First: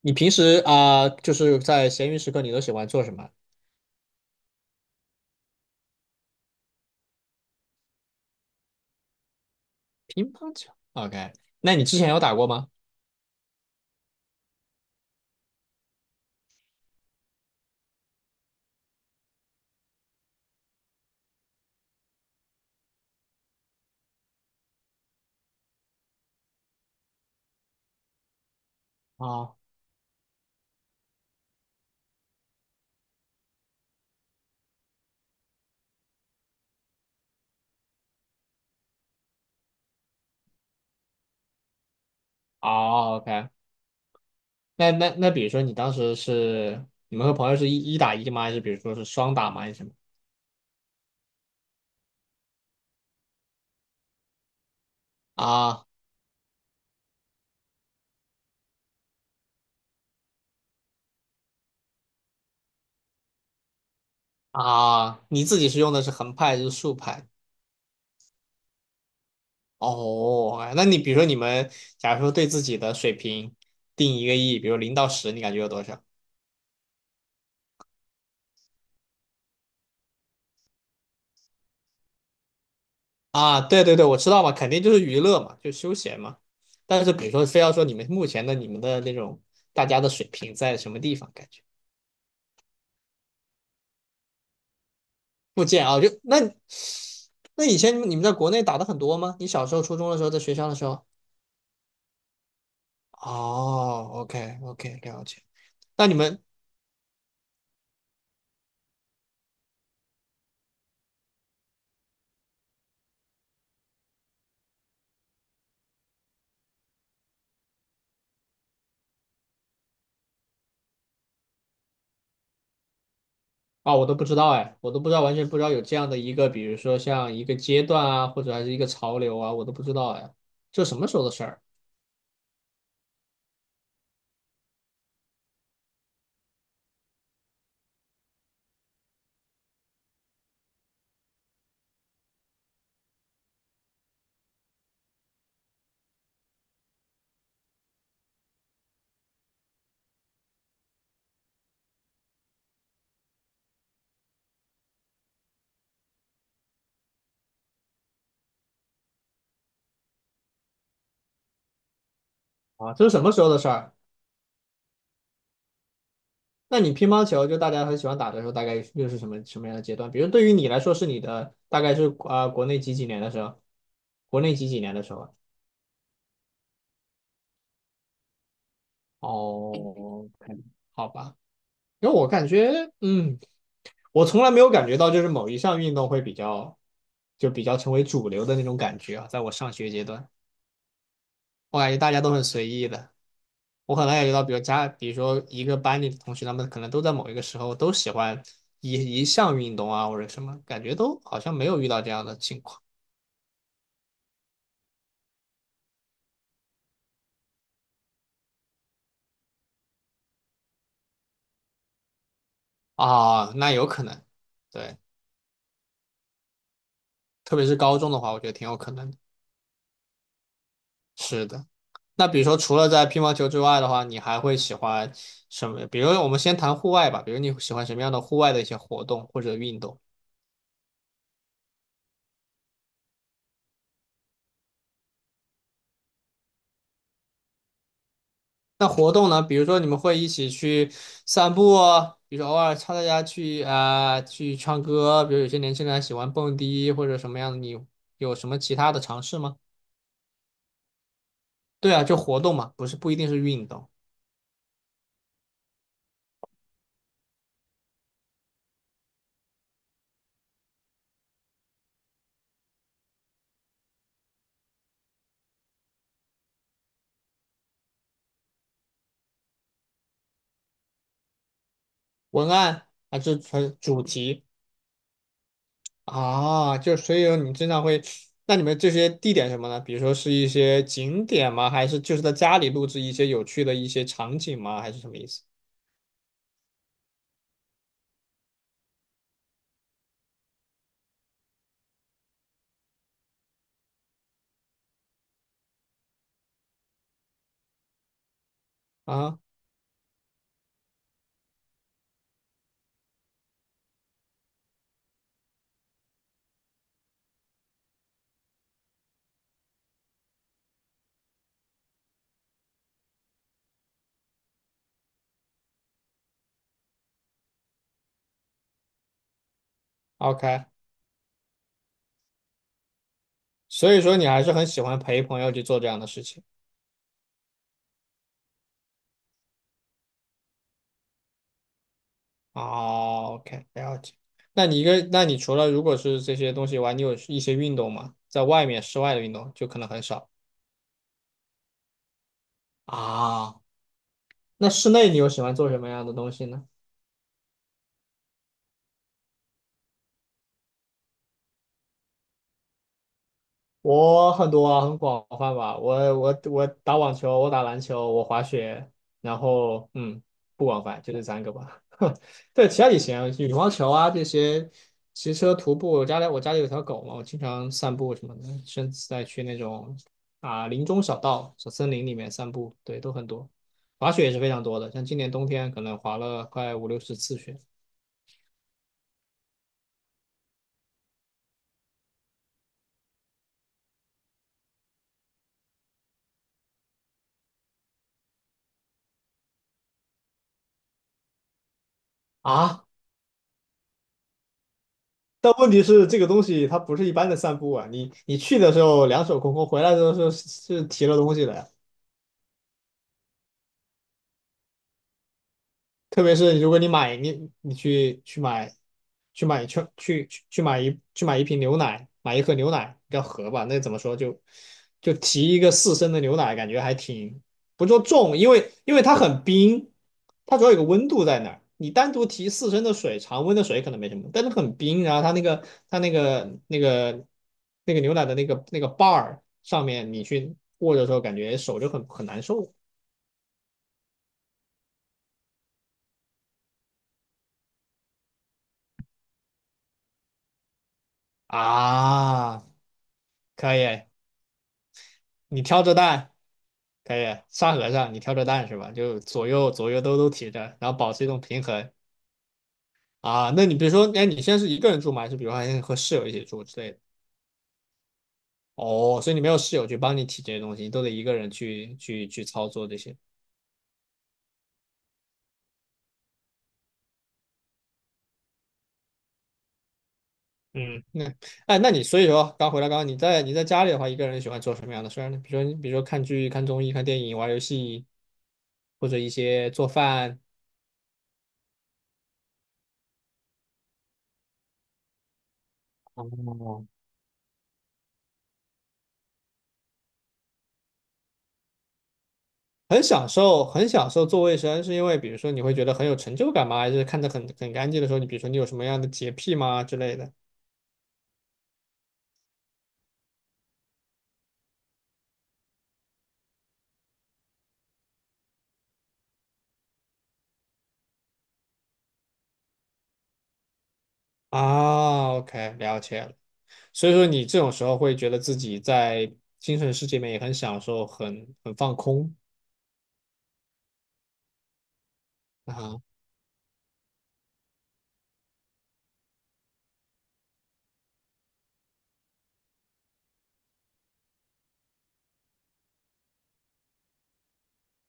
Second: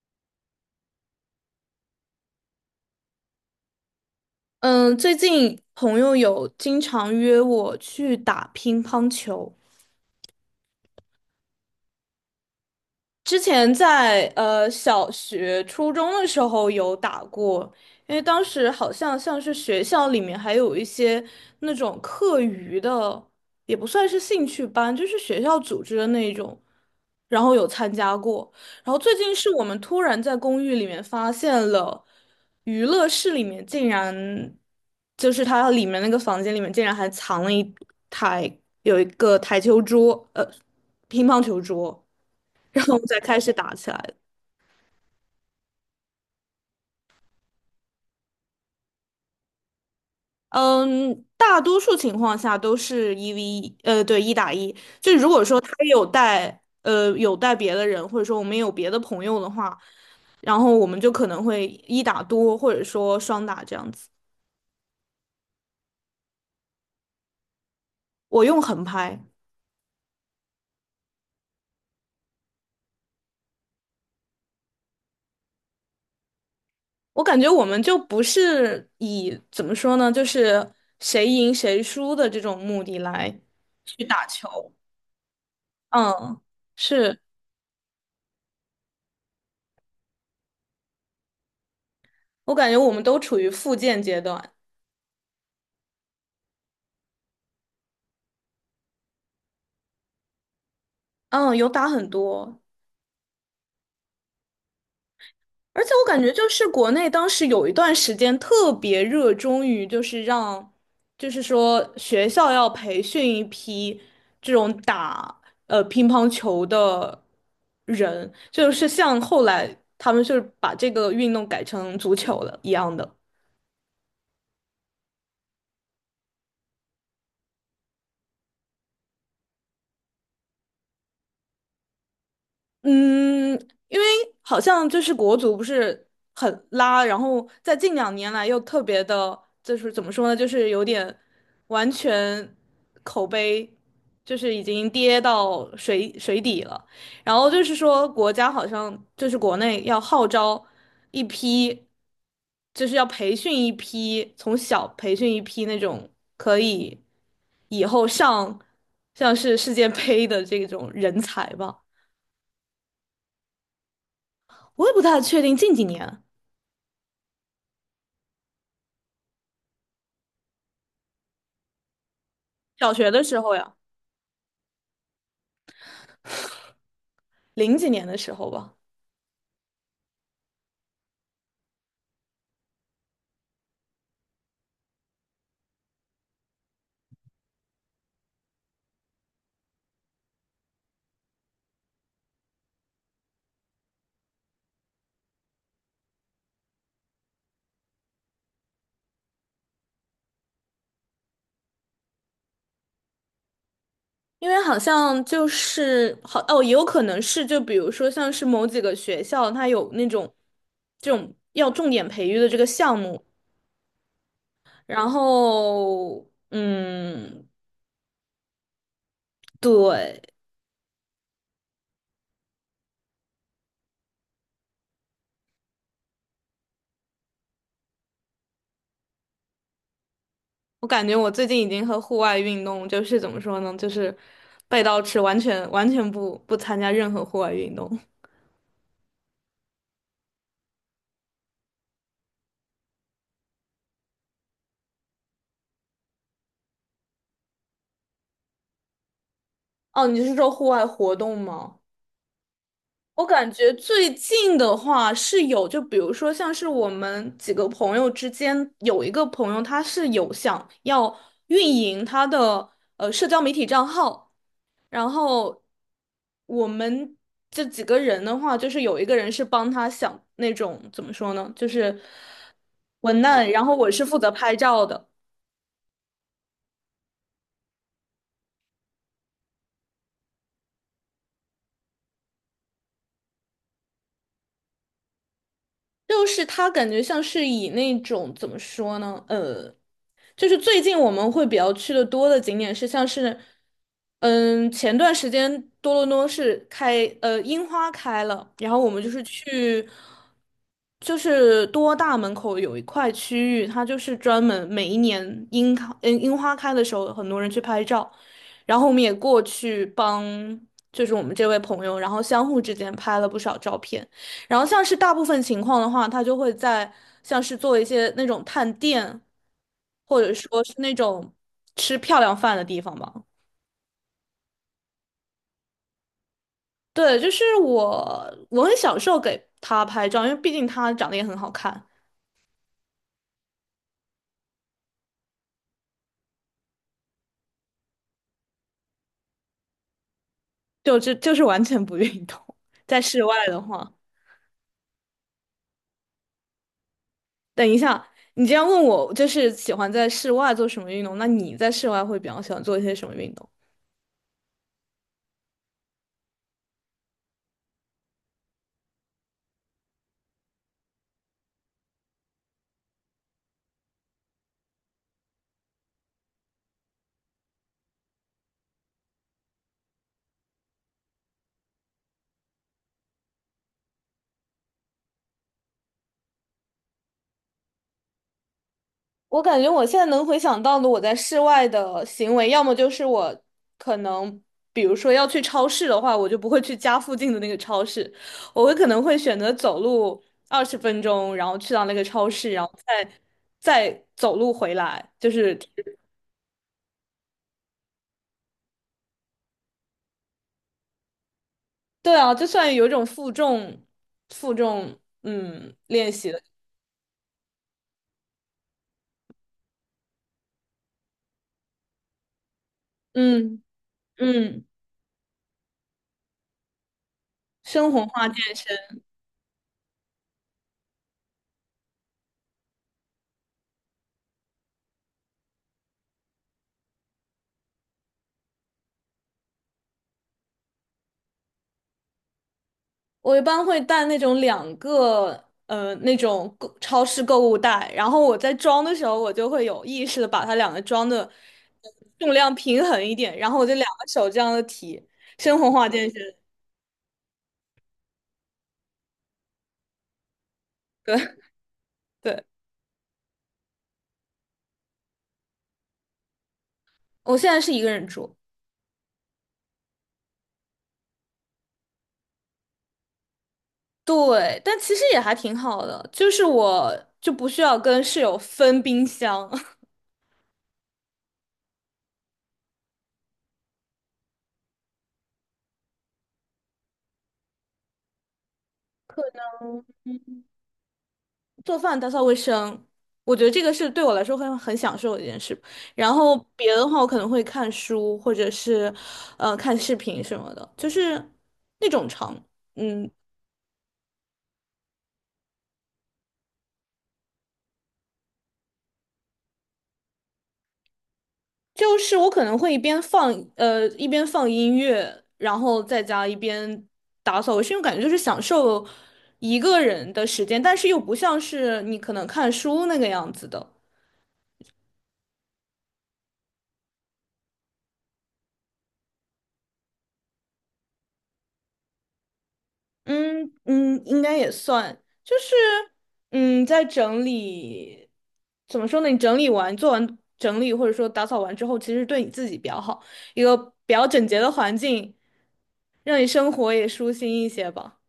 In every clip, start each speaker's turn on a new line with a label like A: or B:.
A: 你平时啊就是在闲余时刻，你都喜欢做什么？
B: 嗯，最近朋友有经常约我去打乒乓球。
A: 乒乓球。OK，那你之前有打过吗？
B: 之前在小学、初中的时候有打过，因为当时好像像是学校里面还有一些那种课余的，也不算是兴趣班，就是学校组织的那种，然后有参加过。然后最近是
A: 啊，
B: 我们突然在公寓里面发现了娱乐室里面竟然，就是它里面那个房间里面竟然还藏了有一个台球桌，乒乓球桌。然后
A: 哦
B: 再开
A: ，OK，
B: 始打起来的。
A: 那，比如说你当时是你们和朋友是一打一吗？还是比如说是双打吗？还是什么？
B: 嗯，大多数情况下都是一 v 一，对，一打一。就如果说他
A: 啊
B: 有带别的人，或者说我们有别的朋友的话，然后我们就可能会一打多，或者说双打这样子。
A: 啊，你自己是用的是横拍还是竖拍？
B: 我用横拍，
A: 哦，OK，那你比如说你们，假如说对自己的水平定一个亿，比如0到10，你感觉有多少？
B: 我感觉我们就不是以怎么说呢，就是谁赢谁输的这种目的来
A: 啊，对对
B: 去
A: 对，我
B: 打
A: 知道嘛，肯
B: 球。
A: 定就是娱乐嘛，就休闲嘛。
B: 嗯，
A: 但是
B: 是，
A: 比如说，非要说你们目前的你们的那种大家的水平在什么地方，感觉
B: 我感觉我们都处于复健阶段。
A: 不见啊，就那以前你们在国内打的很多吗？你小时候初中的时候，在学校的时候？
B: 嗯，有打很多。
A: 哦，OK OK，了解。
B: 而且我
A: 那你
B: 感觉
A: 们
B: 就是国内当时有一段时间特别热衷于，就是让，就是说学校要培训一批这种打乒乓球的人，就是像后来他们就是把这个运动改成足球了一样的。
A: 啊，我都不知道哎，我都不知道，完全不知道有这样的一个，比如说像一个阶段啊，或者还是一个潮流啊，我都不知道哎，这什么时候的事儿
B: 嗯，因为好像就是国足不是很拉，然后在近2年来又特别的，就是怎么说呢，就是有点完全口碑就是已经跌到水底了。然后就是说国家好像就是国内要号召一批，就是要培训一批，从小培训一批那种可以以后上像是世界杯的这种人才吧。
A: 啊？这是什么时候的事儿？
B: 我也不太确定近几年，
A: 那你乒乓球就大家很喜欢打的时候，大概又是什么什么样的阶段？比如对于你来说，是你的大概是啊国内
B: 小
A: 几几
B: 学
A: 年
B: 的
A: 的
B: 时
A: 时
B: 候
A: 候？
B: 呀。
A: 国内几几年的时候啊？
B: 零几年的时候吧，
A: 哦，k 好吧。因为我感觉，我从来没有感觉到就是某一项运动会比较，就比较成为主流的那种感觉啊。在我上学阶段，我感觉大家都很随意的。我可能感觉到，比如说一个班里的同学，他们可能都在某一个时候都喜欢一一项运动啊，或者什么，感觉都好像没有遇到这样的情况。
B: 因为好像就是好哦，也有可能是就比如说像是某几个学校，它有那种这种要重点培育的这个项目，
A: 啊，那有可能，对，
B: 然后嗯，
A: 特别是高中的话，我觉得挺有可能的。
B: 对，
A: 是的，那比如说除了在乒乓球之外的话，你还会喜欢什么？比如我们先谈户外吧，比如你喜欢什么样的户外的一些活动或者运动？
B: 我感觉我最近已经和户外运动就是怎么说呢，就是背道吃，完全不参加任何户外运动。
A: 那活动呢？比如说你们会一起去散步啊，比如说偶尔插大家去啊、去唱歌，比如有些年轻人还喜欢蹦迪或者什么样的，你有什么其他的尝试吗？
B: 哦，你是说户外活动吗？
A: 对啊，就活动嘛，不是不一
B: 我
A: 定是
B: 感
A: 运
B: 觉
A: 动。
B: 最近的话是有，就比如说像是我们几个朋友之间有一个朋友，他是有想要运营他的社交媒体账号，然后我们这几个人的话，就是有一个人是帮他想那种怎么说呢，就是
A: 文案还
B: 文
A: 是
B: 案，然后
A: 纯
B: 我
A: 主
B: 是负责
A: 题。
B: 拍照的。
A: 啊，就所以说你经常会，那你们这些地点什么呢？比如说是一些景点吗？还是就是在家里录制一些有趣的一些场景吗？还是什么意思
B: 就是他感觉像是以那种怎么说呢？就是最近我们会比较去的多的景点是像是，嗯，前段时间多伦多是樱花开了，然后我们就是
A: 啊
B: 去，就是多大门口有一块区域，它就是专门每一年樱花开的时候，很多人去拍照，然后我们也过去帮，就是我们这位朋友，然后相互之间拍了不少照片。然后像是大部分情况的话，他就会在像是做一些那种探店，或者说
A: ？OK，
B: 是那种吃漂亮饭的地方吧。
A: 所以说你还是很喜欢陪朋友去做这样的事情。
B: 对，就是我很享受给他拍照，因为毕竟他长得也很好看，
A: 哦，OK，了解。那你除了如果是这些东西以外，你有一些运动吗？在外面室外的运动就可能很少
B: 就是完全不运动。在室外的
A: 啊。
B: 话，
A: 那室内你又喜欢做什么样的东西呢？
B: 等一下，你这样问我，就是喜欢在室外做什么运动？那你在室外会比较喜欢做一些什么运动？
A: 我很多啊，很广泛吧。我打网球，我打篮球，我滑雪，然后不广泛，就这三个吧。对，其他也行，羽毛球啊这些，骑车、徒步。我家里有条狗嘛，我经常散步什么的，甚至在去那种啊林中小道、小森林里面散步，对，都很多。滑雪也是非常多的，像今年冬天可能滑了快50、60次雪
B: 我感觉我现在能回想到的我在室外的行为，要么就是我可能，比如说要去超市的话，我就不会去家附近的那个超市，我会可能会选择走路20分钟，然后去到那个超市，然后
A: 啊。
B: 再走路回来，就
A: 但
B: 是，
A: 问题是，这个东西它不是一般的散步啊！你去的时候两手空空，回来的时候是提了东西的呀。
B: 对啊，就算有一种负重练
A: 特
B: 习
A: 别
B: 的，
A: 是如果你去买一瓶牛奶，买一盒牛奶，不叫盒
B: 嗯
A: 吧？那怎么说就
B: 嗯，
A: 就提一个四升的牛奶，感觉还挺不
B: 生
A: 说
B: 活化
A: 重，因
B: 健
A: 为
B: 身，
A: 因为它很冰，它主要有个温度在那儿。你单独提四升的水，常温的水可能没什么，但是很冰，然后它那个牛奶的那个把儿上面，你去握着的时候，感觉手就很难受
B: 我一般会带那种两个那种超市购物袋，然后我在装的时候，我就会有意识的把它两个装的呃重量
A: 啊。
B: 平衡一点，然后我就
A: 可
B: 两
A: 以，
B: 个手这样的提，生
A: 你
B: 活
A: 挑
B: 化
A: 着
B: 健
A: 担。
B: 身。
A: 可以，沙和尚，你挑着担是吧？就左右左右都提着，然后保
B: 对
A: 持一种平 衡
B: 对，
A: 啊。那你比如说，哎，你现在是一个人住吗？还是比如说还和室友一起住之类的？
B: 我现在是一个人住，
A: 哦，所以你没有室友去帮你提这些东西，你都得一个人去操作这些。
B: 对，但其实也还挺好的，就是我就不需要跟室友分冰箱，
A: 嗯，那哎，那你所以说，刚回来，刚刚你在家里的话，一个人喜欢做什么样的事儿呢？比如说看剧、看综艺、看电影、玩游戏，或者一些做饭。
B: 做饭、打扫卫生，我觉得这个是对我来说会很享受的一件事。然后别的
A: 哦
B: 话，我可能会看书，或者是看视频什么的，就是那种长，
A: 很
B: 嗯，
A: 享受，很享受做卫生，是因为比如说你会觉得很有成就感吗？还是看着很干净的时候，你比如说你有什么样的洁癖吗之类的？
B: 就是我可能会一边放音乐，然后在家一边打扫卫生，因为感觉就是享受一个人的时间，但是又不像是你可能看书那个样子的。
A: 啊，OK，了解了。所以说你这种时候会觉得自己在精神世界里面也很享受，很放空
B: 嗯嗯，应该也算，就是
A: 啊。
B: 在整理，怎么说呢？你整理完、做完整理，或者说打扫完之后，其实对你自己比较好，一个比较整洁的环境，让你生活也舒心一些吧。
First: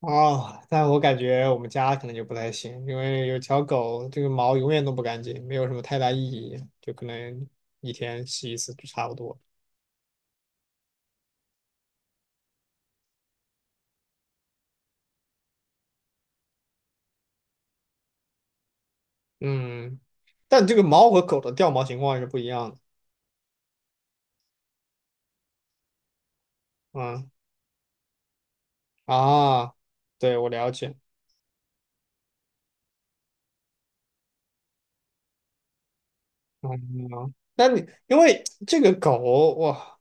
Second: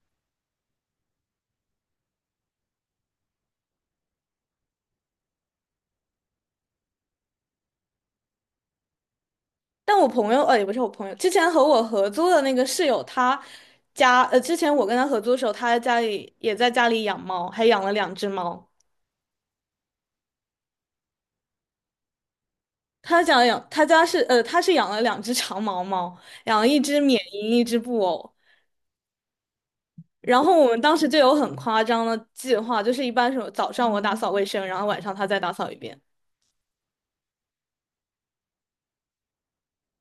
A: 哦，但我感觉我们家可能就不太行，因为有条狗，这个毛永远都不干净，没有什么太大意义，就可能一天洗一次就差不多。
B: 但我朋友，也不是我朋友，之前和我合租的那个室友，之前我跟他合租的时候，他家里也在家里养猫，还养了2只猫。
A: 嗯，但这个猫和狗的掉毛情况是不一样的。
B: 他家养，他家是，呃，他是养了2只长毛猫，养了一只缅
A: 嗯。
B: 因，一只布偶。
A: 啊，对，
B: 然
A: 我
B: 后我
A: 了
B: 们当
A: 解。
B: 时就有很夸张的计划，就是一般是早上我打扫卫生，然后晚上他再打扫一遍。
A: 嗯，那你因为这个狗哇，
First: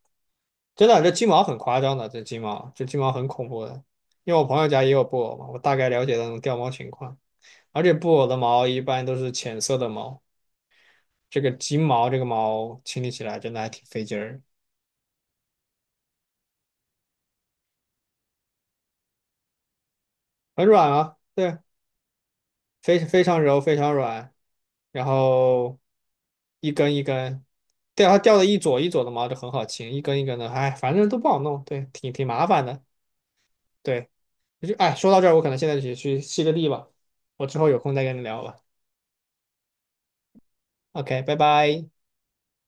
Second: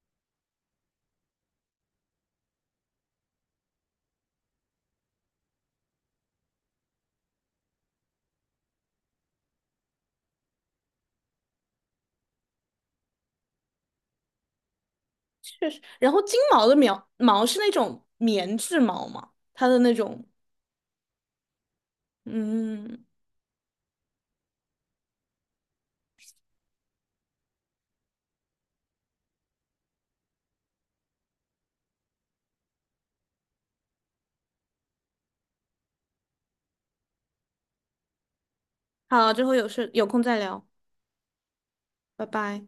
A: 真的这金毛很夸张的，这金毛很恐怖的。因为我朋友家也有布偶嘛，我大概了解那种掉毛情况，而且布偶的毛一般都是浅色的毛，这个金毛这个毛清理起来真的还挺费劲儿，
B: 确实，然后金毛的苗毛是那种棉质毛嘛，它的那种，
A: 很软啊，对，非
B: 嗯，
A: 非常柔，非常软，然后一根一根，对，它掉的一撮一撮的毛就很好清，一根一根的，哎，反正都不好弄，对，挺麻烦的。对。就哎，说到这儿，我可能现在就去吸个地吧，我之后有空再跟你聊吧。
B: 好，之后有空再聊，
A: OK，拜拜。
B: 拜拜。